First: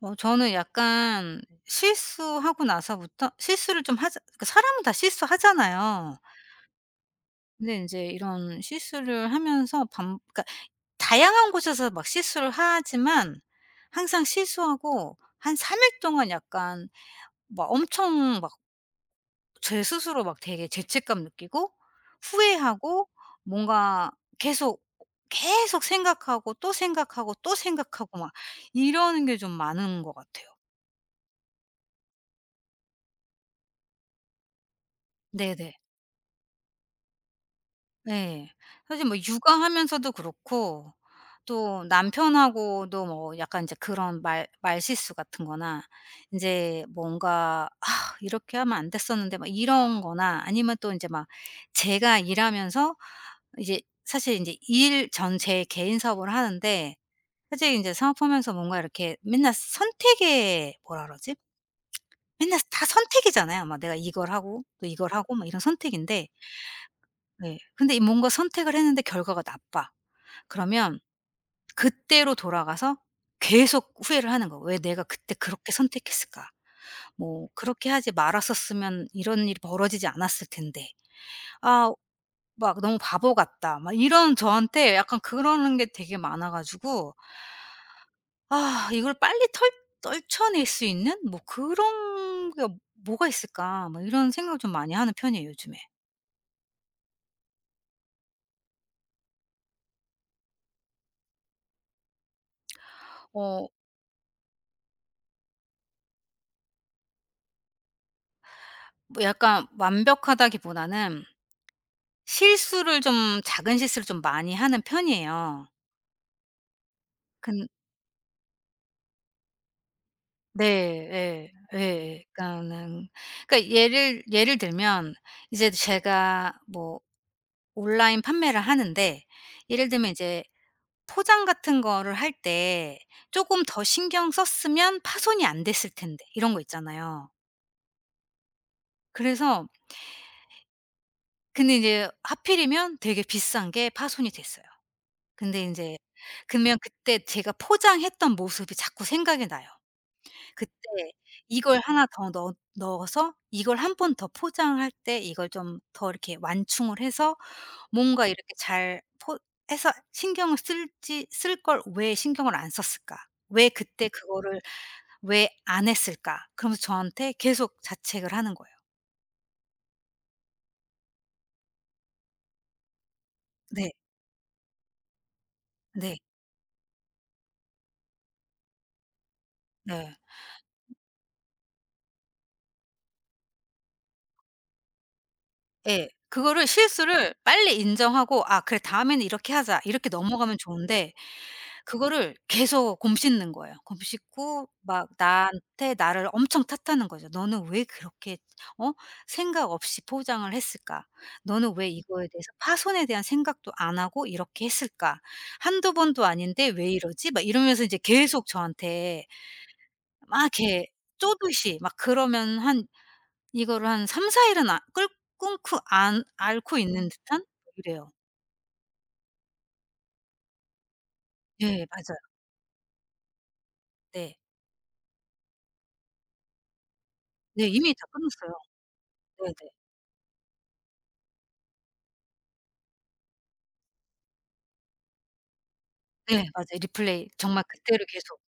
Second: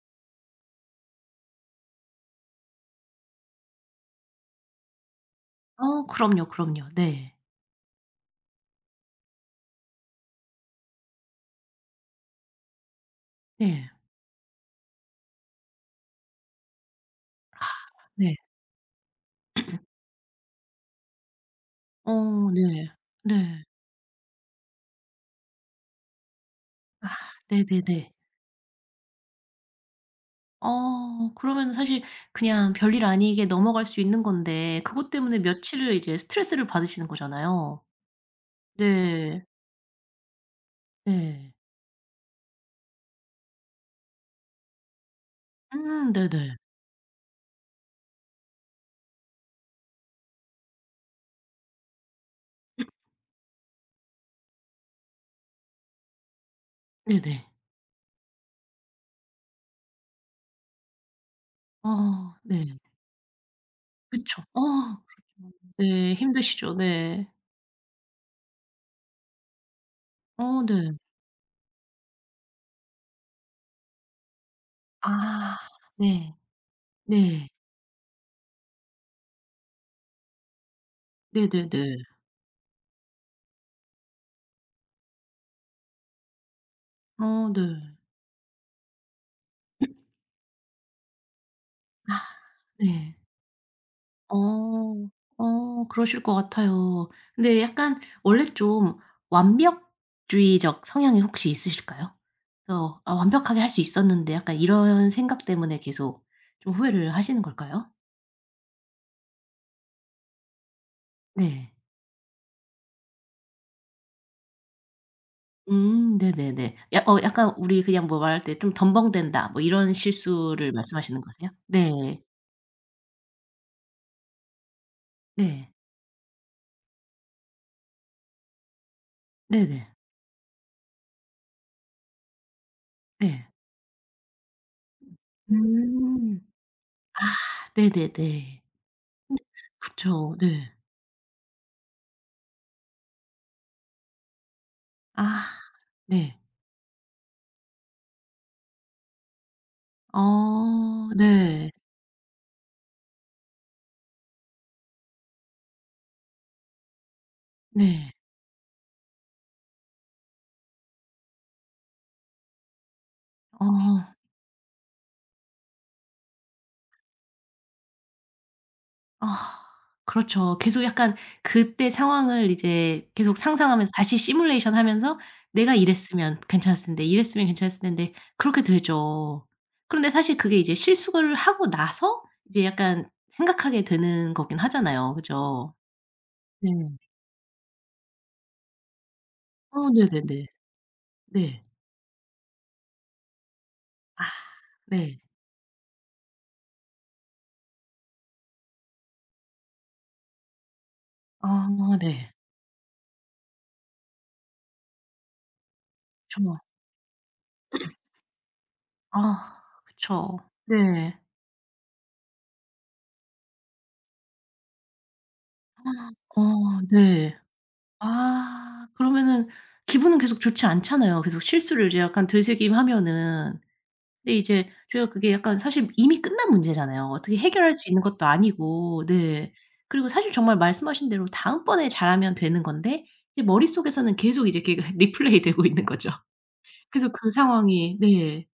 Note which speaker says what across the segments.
Speaker 1: 어 저는 약간 실수하고 나서부터 실수를 좀 하자 그러니까 사람은 다
Speaker 2: 어
Speaker 1: 실수하잖아요.
Speaker 2: 그럼요, 그럼요. 네.
Speaker 1: 근데 이제 이런 실수를 하면서 반 그러니까 다양한 곳에서 막 실수를 하지만
Speaker 2: 네.
Speaker 1: 항상 실수하고 한 3일 동안 약간
Speaker 2: 아
Speaker 1: 막
Speaker 2: 네.
Speaker 1: 엄청 막 제 스스로 막 되게 죄책감 느끼고
Speaker 2: 어 네.
Speaker 1: 후회하고
Speaker 2: 네.
Speaker 1: 뭔가 계속, 계속 생각하고 또
Speaker 2: 아
Speaker 1: 생각하고 또
Speaker 2: 네네네.
Speaker 1: 생각하고 막 이러는 게 좀 많은 것 같아요.
Speaker 2: 어 그러면은 사실 그냥 별일 아니게 넘어갈 수 있는 건데 그것 때문에
Speaker 1: 네네.
Speaker 2: 며칠을 이제 스트레스를 받으시는 거잖아요.
Speaker 1: 네. 사실 뭐
Speaker 2: 네.
Speaker 1: 육아하면서도 그렇고
Speaker 2: 네.
Speaker 1: 또 남편하고도 뭐 약간 이제 그런 말 말실수 같은 거나
Speaker 2: 네네.
Speaker 1: 인제 뭔가 '아 이렇게 하면 안 됐었는데.' 막 이런 거나 아니면 또 인제 막 제가 일하면서 이제 사실 인제 일 전 제 개인 사업을 하는데
Speaker 2: 네네.
Speaker 1: 사실 인제 사업하면서 뭔가 이렇게 맨날 선택의 뭐라 그러지?
Speaker 2: 어
Speaker 1: 맨날
Speaker 2: 네.
Speaker 1: 다 선택이잖아요. 막 내가 이걸
Speaker 2: 그쵸. 어
Speaker 1: 하고 또 이걸 하고 막
Speaker 2: 그렇죠.
Speaker 1: 이런
Speaker 2: 네.
Speaker 1: 선택인데
Speaker 2: 힘드시죠. 네.
Speaker 1: 네. 근데 이 뭔가 선택을 했는데 결과가 나빠.
Speaker 2: 어 네.
Speaker 1: 그러면 그때로 돌아가서 계속 후회를 하는 거예요. '왜 내가 그때
Speaker 2: 아
Speaker 1: 그렇게
Speaker 2: 네.
Speaker 1: 선택했을까? 뭐
Speaker 2: 네.
Speaker 1: 그렇게 하지 말았었으면 이런 일이 벌어지지 않았을 텐데.
Speaker 2: 네네네.
Speaker 1: 아 막 너무 바보 같다.' 막 이런 저한테 약간 그러는 게 되게 많아 가지고
Speaker 2: 어 네.
Speaker 1: 아 이걸 빨리 털 떨쳐낼 수 있는 뭐
Speaker 2: 아
Speaker 1: 그런 게
Speaker 2: 네.
Speaker 1: '뭐가 있을까?' 뭐 이런 생각을 좀 많이
Speaker 2: 어.
Speaker 1: 하는 편이에요 요즘에.
Speaker 2: 어 그러실 것 같아요. 근데 약간 원래 좀 완벽주의적 성향이 혹시 있으실까요? 그래서 '아 완벽하게
Speaker 1: 어
Speaker 2: 할 수 있었는데.' 약간 이런 생각 때문에 계속 좀 후회를 하시는 걸까요?
Speaker 1: 뭐 약간 완벽하다기보다는
Speaker 2: 네.
Speaker 1: 실수를 좀 작은 실수를 좀 많이 하는 편이에요.
Speaker 2: 네네네. 야 어 약간
Speaker 1: 근
Speaker 2: 우리 그냥 뭐 말할 때 좀 덤벙댄다 뭐 이런 실수를 말씀하시는
Speaker 1: 네.
Speaker 2: 거세요?
Speaker 1: 예. 예.
Speaker 2: 네.
Speaker 1: 예. 그러니까는 그러니까 예를 들면 이제
Speaker 2: 네.
Speaker 1: 제가 뭐 온라인 판매를 하는데
Speaker 2: 네네.
Speaker 1: 예를 들면 이제 포장 같은 거를 할 때
Speaker 2: 네.
Speaker 1: 쪼금 더 신경 썼으면 파손이 안 됐을 텐데
Speaker 2: 음.
Speaker 1: 이런 거
Speaker 2: 아
Speaker 1: 있잖아요.
Speaker 2: 네네네.
Speaker 1: 그래서
Speaker 2: 그쵸. 네.
Speaker 1: 근데 이제 하필이면 되게 비싼 게 파손이 됐어요.
Speaker 2: 아
Speaker 1: 근데 인제
Speaker 2: 네.
Speaker 1: 그러면 그때 제가 포장했던 모습이 자꾸 생각이 나요. 그때
Speaker 2: 어 네.
Speaker 1: 이걸 하나 더 넣 넣어서 이걸 한 번 더 포장할 때 이걸 좀 더 이렇게 완충을 해서
Speaker 2: 네.
Speaker 1: 뭔가 이렇게 잘 포 해서 신경을 쓸지 쓸 걸 왜 신경을 안 썼을까? 왜 그때
Speaker 2: 어.
Speaker 1: 그거를 왜 안 했을까? 그러면서 저한테 계속 자책을 하는 거예요.
Speaker 2: 아 그렇죠. 계속 약간 그때 상황을 이제 계속 상상하면서
Speaker 1: 네.
Speaker 2: 다시 시뮬레이션 하면서 '내가
Speaker 1: 네.
Speaker 2: 이랬으면 괜찮았을 텐데, 이랬으면 괜찮았을 텐데.' 그렇게 되죠. 그런데
Speaker 1: 네.
Speaker 2: 사실 그게 이제 실수를 하고 나서 이제 약간 생각하게 되는 거긴 하잖아요. 그죠?
Speaker 1: 예. 그거를
Speaker 2: 네.
Speaker 1: 실수를 빨리 인정하고 '아 그래 다음에는 이렇게 하자.'
Speaker 2: 어
Speaker 1: 이렇게
Speaker 2: 네네네.
Speaker 1: 넘어가면 좋은데
Speaker 2: 네.
Speaker 1: 그거를 계속 곰씹는 거예요.
Speaker 2: 아
Speaker 1: 곰씹고 막
Speaker 2: 네.
Speaker 1: 나한테 나를 엄청 탓하는 거죠. "너는 왜 그렇게 어 생각 없이 포장을 했을까?
Speaker 2: 아
Speaker 1: 너는 왜 이거에
Speaker 2: 네.
Speaker 1: 대해서 파손에 대한 생각도 안 하고 이렇게 했을까? 한두 번도
Speaker 2: 그쵸.
Speaker 1: 아닌데 왜 이러지?" 막 이러면서 이제 계속 저한테
Speaker 2: 아 그쵸.
Speaker 1: 막 이렇게
Speaker 2: 네.
Speaker 1: 쪼듯이 막 그러면 한 이거를 한 3-4 일은 아 끓 끊고 안 앓고
Speaker 2: 어
Speaker 1: 있는
Speaker 2: 네.
Speaker 1: 듯한 이래요.
Speaker 2: 아 그러면은 기분은 계속 좋지 않잖아요. 계속
Speaker 1: 예
Speaker 2: 실수를 이제
Speaker 1: 맞아요.
Speaker 2: 약간 되새김하면은. 근데
Speaker 1: 네.
Speaker 2: 이제 저희가 그게 약간 사실 이미 끝난 문제잖아요. 어떻게
Speaker 1: 네
Speaker 2: 해결할 수
Speaker 1: 이미
Speaker 2: 있는
Speaker 1: 다
Speaker 2: 것도
Speaker 1: 끝났어요.
Speaker 2: 아니고. 네.
Speaker 1: 네네.
Speaker 2: 그리고 사실 정말 말씀하신 대로 다음번에 잘하면 되는 건데 이제 머릿속에서는 계속 이제 그게 리플레이 되고 있는 거죠.
Speaker 1: 네. 맞아요.
Speaker 2: 계속
Speaker 1: 리플레이.
Speaker 2: 그
Speaker 1: 정말
Speaker 2: 상황이
Speaker 1: 그대로 계속.
Speaker 2: 네.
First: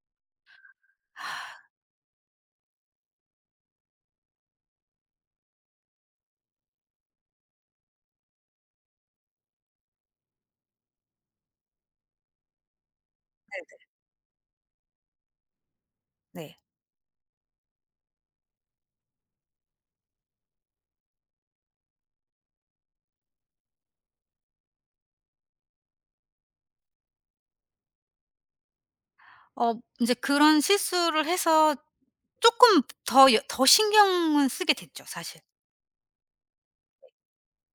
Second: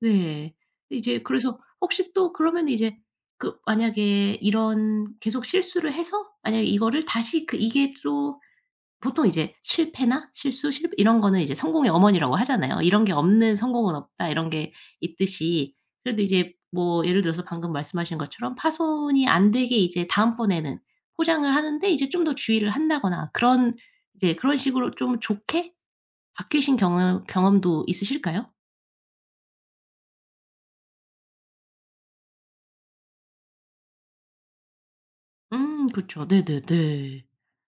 Speaker 2: 네. 이제 그래서 혹시 또 그러면 이제 그 만약에 이런 계속 실수를 해서 만약에 이거를 다시 그 이게 또 보통 이제 실패나 실수 실 이런 거는 이제 성공의 어머니라고 하잖아요. "이런 게 없는
Speaker 1: 네네.
Speaker 2: 성공은 없다." 이런 게 있듯이 그래도 이제
Speaker 1: 네.
Speaker 2: 뭐 예를 들어서 방금 말씀하신 것처럼 파손이 안 되게 이제 다음번에는 포장을 하는데 이제 좀 더 주의를 한다거나 그런 이제 그런 식으로 좀 좋게 바뀌신 경험도 있으실까요?
Speaker 1: 어 인제 그런 실수를 해서 쪼끔 더 여 더 신경은 쓰게 됐죠 사실.
Speaker 2: 그쵸. 네네네.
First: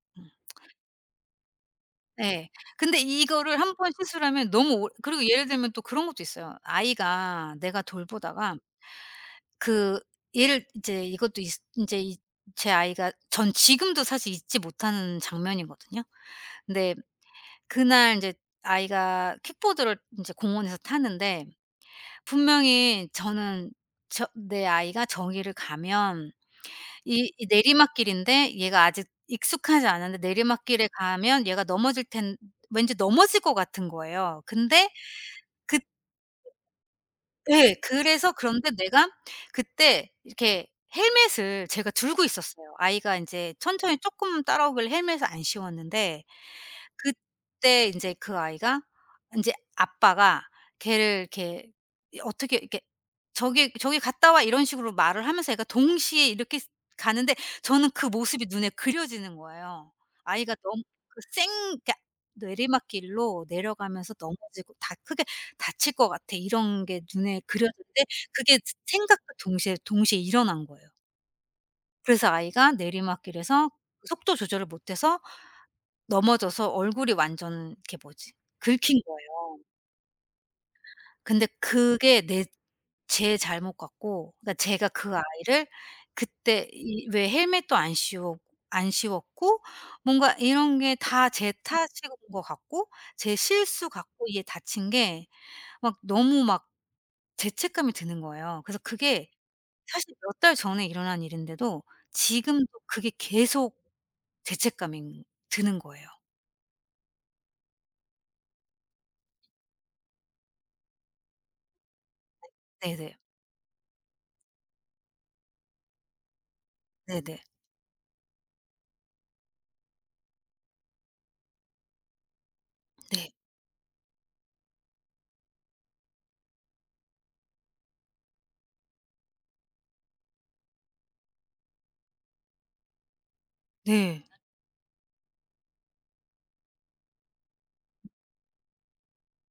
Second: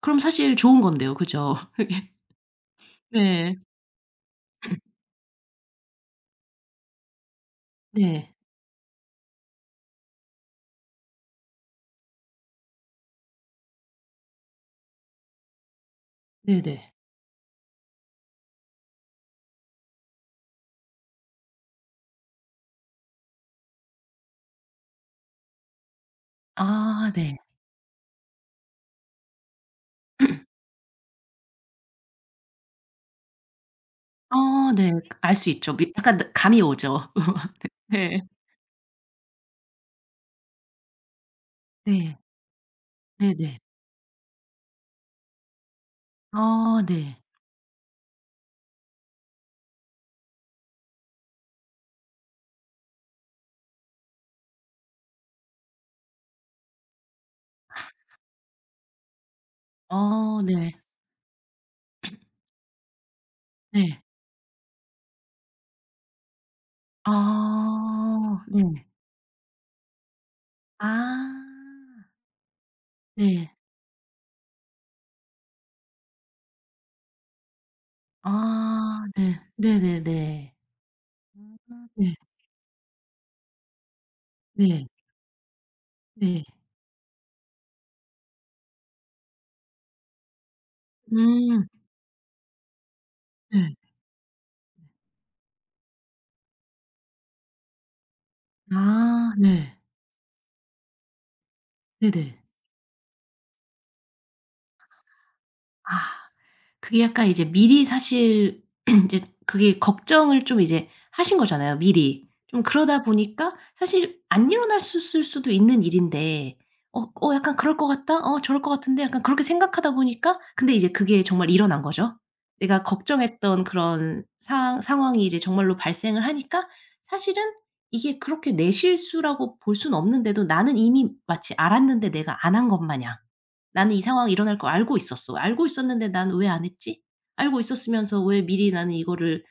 Speaker 2: 그럼
Speaker 1: 음.
Speaker 2: 사실 좋은 건데요. 그죠? 그게.
Speaker 1: 네. 근데
Speaker 2: 네.
Speaker 1: 이거를 한 번 실수를 하면 너무 오래 그리고 예를 들면 또 그런 것도 있어요. 아이가 내가
Speaker 2: 네.
Speaker 1: 돌보다가 그 얘를 이제 이것도 있 인제 이 제 아이가 전 지금도 사실 잊지 못하는 장면이거든요. 근데
Speaker 2: 네네.
Speaker 1: 그날 인제 아이가 킥보드를 인제 공원에서 타는데 분명히 저는 저 내 아이가 저기를 가면
Speaker 2: 아
Speaker 1: 이
Speaker 2: 네.
Speaker 1: 이 내리막길인데 얘가 아직 익숙하지 않은데 내리막길에 가면 얘가 넘어질 텐 왠지 넘어질 것 같은 거예요.
Speaker 2: 아
Speaker 1: 근데
Speaker 2: 네. 알 수 있죠.
Speaker 1: 그
Speaker 2: 미 약간 느 감이 오죠.
Speaker 1: 예.
Speaker 2: 네.
Speaker 1: 그래서 그런데 내가 그때 이렇게 헬멧을 제가
Speaker 2: 네.
Speaker 1: 들고 있었어요. 아이가 이제
Speaker 2: 네네.
Speaker 1: 천천히 조금 따라오길래 헬멧을 안 씌웠는데
Speaker 2: 아 네.
Speaker 1: 그때 인제 그 아이가 인제 아빠가 걔를 이렇게 어떻게 이렇게 "저기, 저기 갔다 와." 이런 식으로 말을 하면서 애가 동시에 이렇게 가는데 저는 그 모습이 눈에 그려지는 거예요.
Speaker 2: 아
Speaker 1: 아이가
Speaker 2: 네.
Speaker 1: 너무 그 쌩 그러니까 내리막길로
Speaker 2: 네.
Speaker 1: 내려가면서 넘어지고 다 크게 다칠 것 같아. 이런 게 눈에 그려졌는데
Speaker 2: 아
Speaker 1: 그게
Speaker 2: 네.
Speaker 1: 생각과 동시에 일어난
Speaker 2: 아
Speaker 1: 거예요. 그래서 아이가
Speaker 2: 네.
Speaker 1: 내리막길에서 속도 조절을 못해서 넘어져서 얼굴이 완전 이렇게 뭐지 긁힌
Speaker 2: 아 네.
Speaker 1: 거예요.
Speaker 2: 네네네.
Speaker 1: 근데
Speaker 2: 음 네.
Speaker 1: 그게 내 제 잘못 같고 그러니까
Speaker 2: 네.
Speaker 1: 제가 그 아이를
Speaker 2: 네.
Speaker 1: 그때 이 왜 헬멧도 안 씌워 안 씌웠고 뭔가 이런 게 다 제
Speaker 2: 음
Speaker 1: 탓인 것 같고 제
Speaker 2: 네.
Speaker 1: 실수 같고 이게 다친 게 막 너무 막 죄책감이 드는 거예요. 그래서 그게
Speaker 2: 아 네.
Speaker 1: 사실 몇 달 전에 일어난 일인데도
Speaker 2: 네네.
Speaker 1: 지금도 그게 계속 죄책감이 드는 거예요.
Speaker 2: 아. 그게 약간 이제 미리 사실 이제 그게 걱정을 좀 이제 하신 거잖아요 미리. 좀 그러다
Speaker 1: 네네.
Speaker 2: 보니까 사실 안 일어났있을 수도 있는 일인데 어 어
Speaker 1: 네네.
Speaker 2: 약간 '그럴 것 같다. 어 저럴 것 같은데.' 약간 그렇게 생각하다 보니까 근데 이제 그게 정말 일어난 거죠. 내가
Speaker 1: 네.
Speaker 2: 걱정했던 그런 상 상황이 이제 정말로 발생을 하니까 사실은 이게 그렇게 내 실수라고 볼 수는 없는데도 나는 이미 마치 알았는데 내가 안 한 것 마냥 나는 이
Speaker 1: 네.
Speaker 2: 상황이 일어날 걸 알고 있었어. 알고 있었는데 '난 왜 안 했지? 알고 있었으면서 왜 미리 나는 이거를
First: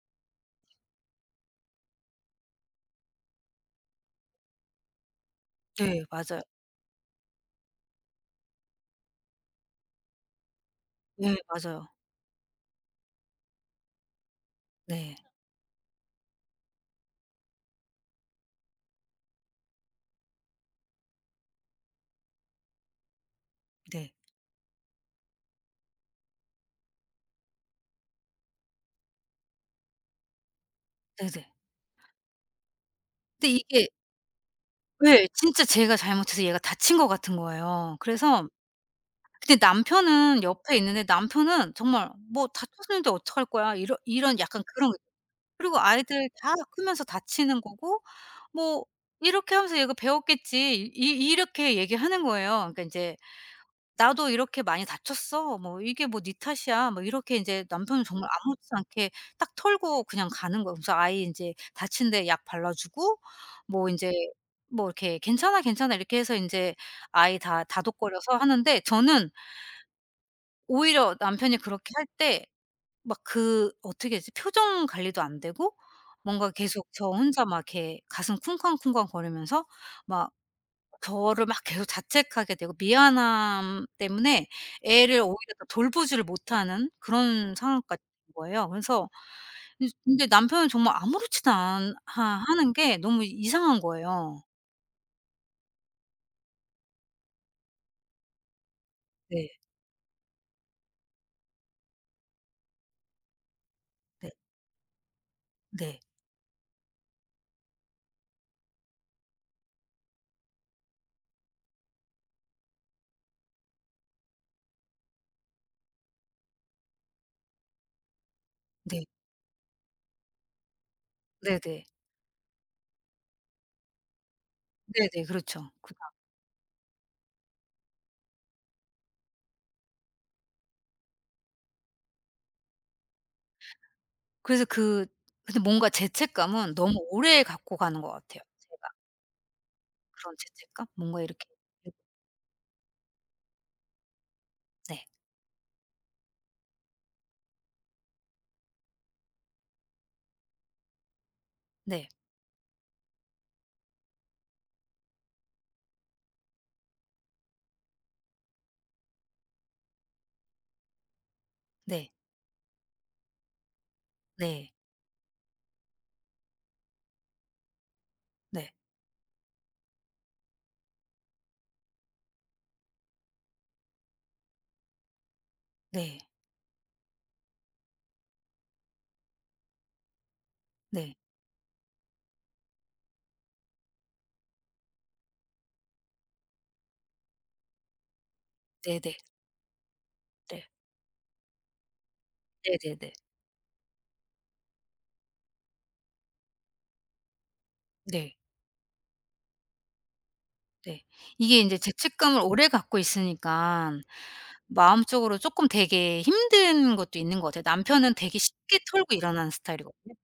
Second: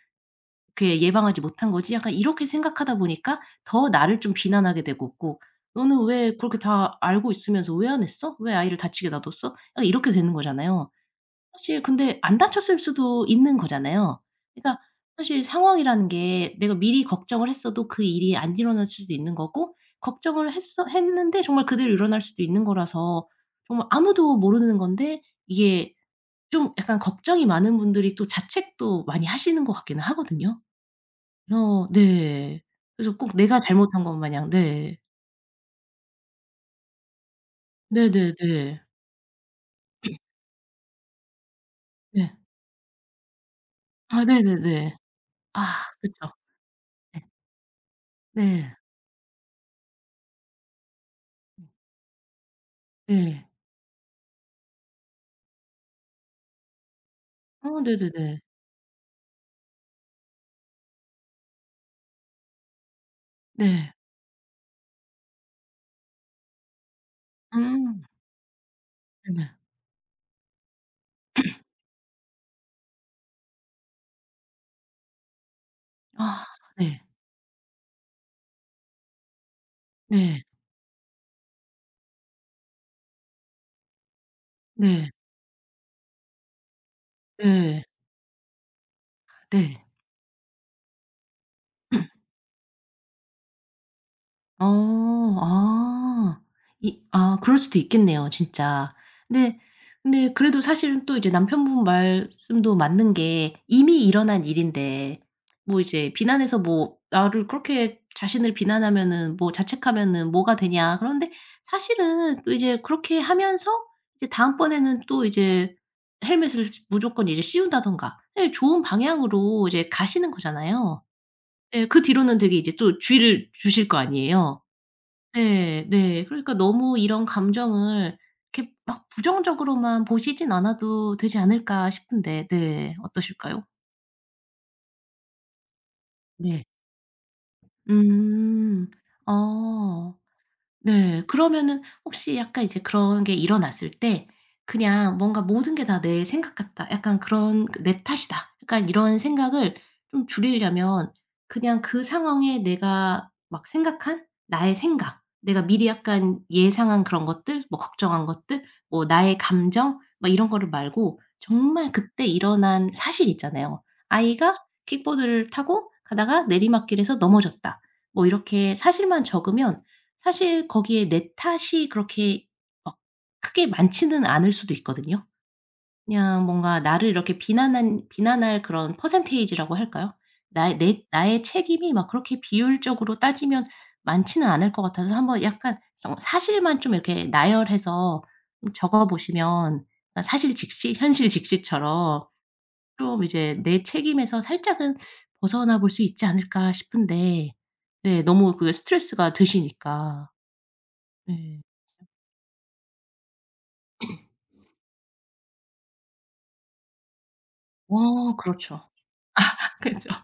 Speaker 2: 이렇게 예방하지 못한 거지?' 약간 이렇게 생각하다 보니까 더 나를 좀 비난하게 되고 있고
Speaker 1: 네.
Speaker 2: '너는 왜
Speaker 1: 맞아요.
Speaker 2: 그렇게 다 알고 있으면서 왜 안 했어? 왜 아이를 다치게 놔뒀어?' 약간 이렇게 되는 거잖아요.
Speaker 1: 네.
Speaker 2: 사실
Speaker 1: 맞아요.
Speaker 2: 근데 안 다쳤을 수도 있는 거잖아요. 그러니까
Speaker 1: 네.
Speaker 2: 사실 상황이라는 게 내가 미리 걱정을 했어도 그 일이 안 일어날 수도 있는 거고 걱정을 했어 했는데 정말 그대로 일어날 수도 있는 거라서 정말
Speaker 1: 네.
Speaker 2: 아무도 모르는 건데 이게 좀 약간 걱정이 많은 분들이 또 자책도 많이 하시는 것 같기는 하거든요.
Speaker 1: 네네.
Speaker 2: 어 네. 그래서 꼭
Speaker 1: 근데
Speaker 2: 내가
Speaker 1: 이게
Speaker 2: 잘못한 것 마냥 네.
Speaker 1: 예. 진짜 제가 잘못해서 얘가 다친 것 같은 거예요. 그래서
Speaker 2: 네네네.
Speaker 1: 근데 남편은 옆에 있는데 남편은 정말
Speaker 2: 네.
Speaker 1: "뭐 다쳤는데 어떡할 거야." 이런
Speaker 2: 아
Speaker 1: 이런 약간 그런
Speaker 2: 네네네.
Speaker 1: 거
Speaker 2: 아
Speaker 1: 그리고
Speaker 2: 그쵸.
Speaker 1: 아이들 다 크면서
Speaker 2: 네.
Speaker 1: 다치는 거고
Speaker 2: 네.
Speaker 1: 뭐 "이렇게 하면서 얘가 배웠겠지." 이 이렇게 얘기하는 거예요. 그러니까 인제
Speaker 2: 네.
Speaker 1: "나도 이렇게 많이 다쳤어. 뭐 이게 뭐 네 탓이야." 뭐 이렇게 이제
Speaker 2: 어
Speaker 1: 남편은 정말
Speaker 2: 네네네.
Speaker 1: 아무렇지 않게 딱 털고 그냥 가는 거예요. 그래서 아이 인제 다친 데 약 발라 주고 뭐
Speaker 2: 네.
Speaker 1: 인제 뭐 이렇게 "괜찮아, 괜찮아." 이렇게 해서 인제 아이 다
Speaker 2: 음.
Speaker 1: 다독거려서 하는데 저는
Speaker 2: 네네.
Speaker 1: 오히려 남편이 그렇게 할 때 막 그 어떻게 해야 되지? 표정 관리도 안 되고
Speaker 2: 아.
Speaker 1: 뭔가 계속
Speaker 2: 네.
Speaker 1: 저 혼자 막 이렇게 가슴 쿵쾅쿵쾅 거리면서 막
Speaker 2: 네.
Speaker 1: 저를 막 계속 자책하게 되고 미안함 때문에
Speaker 2: 네.
Speaker 1: 애를 오히려 더 돌보지를 못하는 그런
Speaker 2: 네.
Speaker 1: 상황까지 된 거예요. 그래서
Speaker 2: 네.
Speaker 1: 이 근데 남편은 정말 아무렇지도 않
Speaker 2: 네.
Speaker 1: 하 하는 게 너무 이상한 거예요.
Speaker 2: 어. 아. 이 아 그럴 수도 있겠네요 진짜.
Speaker 1: 네.
Speaker 2: 근데 근데 그래도 사실은 또 이제 남편분 말씀도 맞는 게 이미
Speaker 1: 네.
Speaker 2: 일어난 일인데 뭐
Speaker 1: 네.
Speaker 2: 이제 비난해서 뭐 나를 그렇게 자신을 비난하면은 뭐 자책하면은 뭐가 되냐. 그런데 사실은 또 이제 그렇게 하면서 이제 다음번에는 또 이제 헬멧을 무조건 이제 씌운다든가 예 좋은
Speaker 1: 네.
Speaker 2: 방향으로 이제 가시는 거잖아요.
Speaker 1: 네네.
Speaker 2: 예 그 뒤로는 되게 이제 또 주의를 주실 거 아니에요.
Speaker 1: 네네. 그렇죠.
Speaker 2: 네.
Speaker 1: 그
Speaker 2: 네. 그러니까 너무 이런 감정을 이렇게 막 부정적으로만 보시진 않아도 되지 않을까 싶은데 네 어떠실까요?
Speaker 1: 그래서 그 근데 뭔가
Speaker 2: 네.
Speaker 1: 죄책감은 너무 오래 갖고 가는 것 같아요,
Speaker 2: 음.
Speaker 1: 제가.
Speaker 2: 어.
Speaker 1: 그런 죄책감? 뭔가
Speaker 2: 네.
Speaker 1: 이렇게
Speaker 2: 그러면은
Speaker 1: 네.
Speaker 2: 혹시 약간 이제 그런 게 일어났을 때
Speaker 1: 네.
Speaker 2: 그냥 뭔가 '모든 게 다 내 생각 같다. 약간 그런 그 내 탓이다.' 약간 이런 생각을 좀 줄이려면 그냥 그
Speaker 1: 네.
Speaker 2: 상황에 내가 막 생각한 나의 생각, 내가 미리 약간 예상한 그런 것들, 뭐 걱정한 것들, 뭐 나의 감정 막 이런 거를 말고 정말 그때 일어난 사실 있잖아요. '아이가
Speaker 1: 네.
Speaker 2: 킥보드를 타고 가다가 내리막길에서 넘어졌다.' 뭐
Speaker 1: 네.
Speaker 2: 이렇게 사실만 적으면 사실 거기에 내 탓이 그렇게 막 크게 많지는 않을 수도 있거든요.
Speaker 1: 네.
Speaker 2: 그냥 뭔가 나를 이렇게 비난한 비난할 그런 퍼센테이지라고 할까요? 나의 내
Speaker 1: 네.
Speaker 2: 나의 책임이 막 그렇게 비율적으로 따지면 많지는 않을 것 같아서 한번 약간 성 사실만 좀 이렇게 나열해서 적어
Speaker 1: 네네.
Speaker 2: 보시면 그러니까 사실
Speaker 1: 네.
Speaker 2: 직시, 현실 직시처럼
Speaker 1: 네네네.
Speaker 2: 좀 이제 내 책임에서 살짝은 벗어나 볼 수 있지 않을까 싶은데 네
Speaker 1: 네.
Speaker 2: 너무 그게 스트레스가 되시니까.
Speaker 1: 네. 이게
Speaker 2: 네.
Speaker 1: 인제 죄책감을 오래 갖고 있으니깐 마음적으로 쪼끔 되게 힘든 것도 있는 것 같아요. 남편은
Speaker 2: 어
Speaker 1: 되게 쉽게
Speaker 2: 그렇죠.
Speaker 1: 털고 일어나는
Speaker 2: 그죠.
Speaker 1: 스타일이거든요.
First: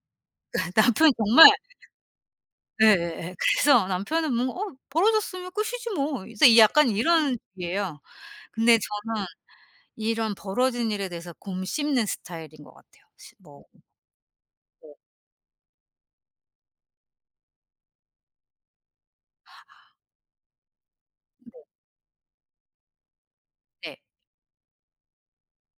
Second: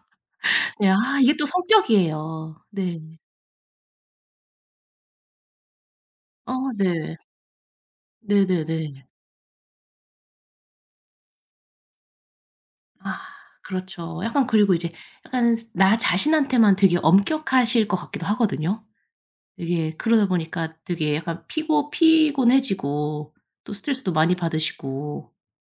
Speaker 2: 네.
Speaker 1: 남편이
Speaker 2: 아 이게 또
Speaker 1: 정말
Speaker 2: 성격이에요. 네.
Speaker 1: 예예예. 그래서 남편은 뭔가 '어 벌어졌으면 끝이지 뭐.' 이
Speaker 2: 어
Speaker 1: 이 약간
Speaker 2: 네.
Speaker 1: 이런 주의예요. 근데
Speaker 2: 네네네.
Speaker 1: 저는 이런 벌어진 일에 대해서 곰씹는 스타일인 것 같아요.
Speaker 2: 아
Speaker 1: 시 뭐
Speaker 2: 그렇죠. 약간 그리고 이제
Speaker 1: 뭐
Speaker 2: 약간 스 나 자신한테만 되게 엄격하실 것 같기도 하거든요. 이게 그러다 보니까 되게 약간 피고 피곤해지고 또
Speaker 1: 네.
Speaker 2: 스트레스도 많이 받으시고.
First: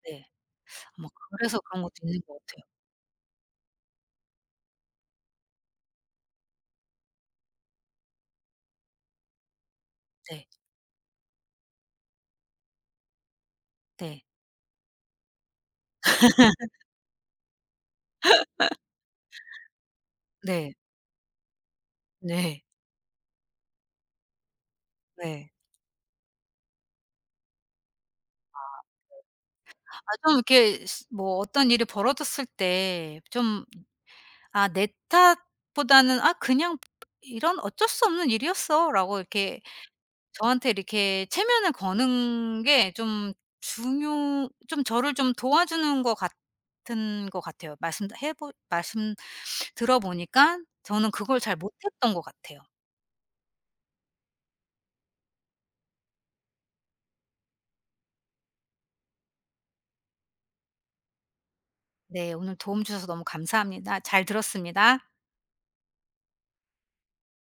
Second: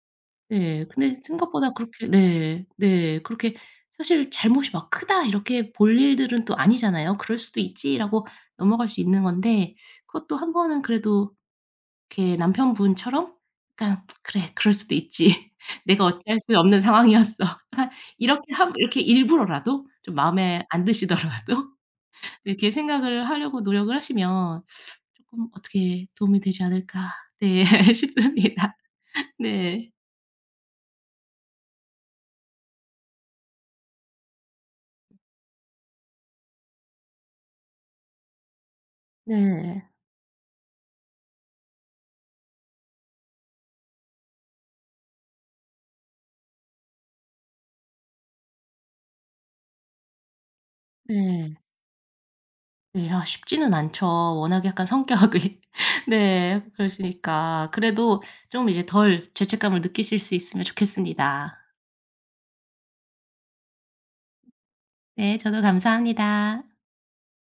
Speaker 1: 네.
Speaker 2: 네.
Speaker 1: 아마
Speaker 2: 근데
Speaker 1: 그래서
Speaker 2: 생각보다
Speaker 1: 그런 것도
Speaker 2: 그렇게
Speaker 1: 있는 것
Speaker 2: 네.
Speaker 1: 같아요.
Speaker 2: 네. 그렇게 사실 '잘못이 막 크다.' 이렇게 볼 일들은 또 아니잖아요. '그럴 수도 있지.'라고 넘어갈 수 있는 건데 그것도
Speaker 1: 네.
Speaker 2: 한 번은 그래도 이렇게 남편분처럼 약간
Speaker 1: 네.
Speaker 2: '그래 그럴 수도 있지. 내가 어찌할 수 없는 상황이었어.' 약간 이렇게 함 이렇게 일부러라도 좀 마음에
Speaker 1: 네.
Speaker 2: 안 드시더라도
Speaker 1: 네.
Speaker 2: 이렇게 생각을 하려고 노력을 하시면 쪼끔
Speaker 1: 네.
Speaker 2: 어떻게 도움이 되지 않을까 네 싶습니다. 네.
Speaker 1: 아 좀 이렇게 스 뭐 어떤 일이 벌어졌을 때 좀 아 내 탓보다는 '아 그냥 이런 어쩔 수 없는 일이었어.'라고 이렇게
Speaker 2: 네.
Speaker 1: 저한테 이렇게 체면을 거는 게 좀 중요 좀 저를 좀 도와주는 것 같은 것 같아요. 말씀 해 보 말씀 들어 보니까 저는 그걸
Speaker 2: 네.
Speaker 1: 잘 못했던 것 같아요.
Speaker 2: 네. 아 쉽지는 않죠. 워낙에 약간 성격이 네 그러시니까. 그래도 좀 이제 덜 죄책감을 느끼실 수 있으면 좋겠습니다.
Speaker 1: 네. 오늘 도움 주셔서 너무 감사합니다. 잘 들었습니다.
Speaker 2: 네 저도 감사합니다.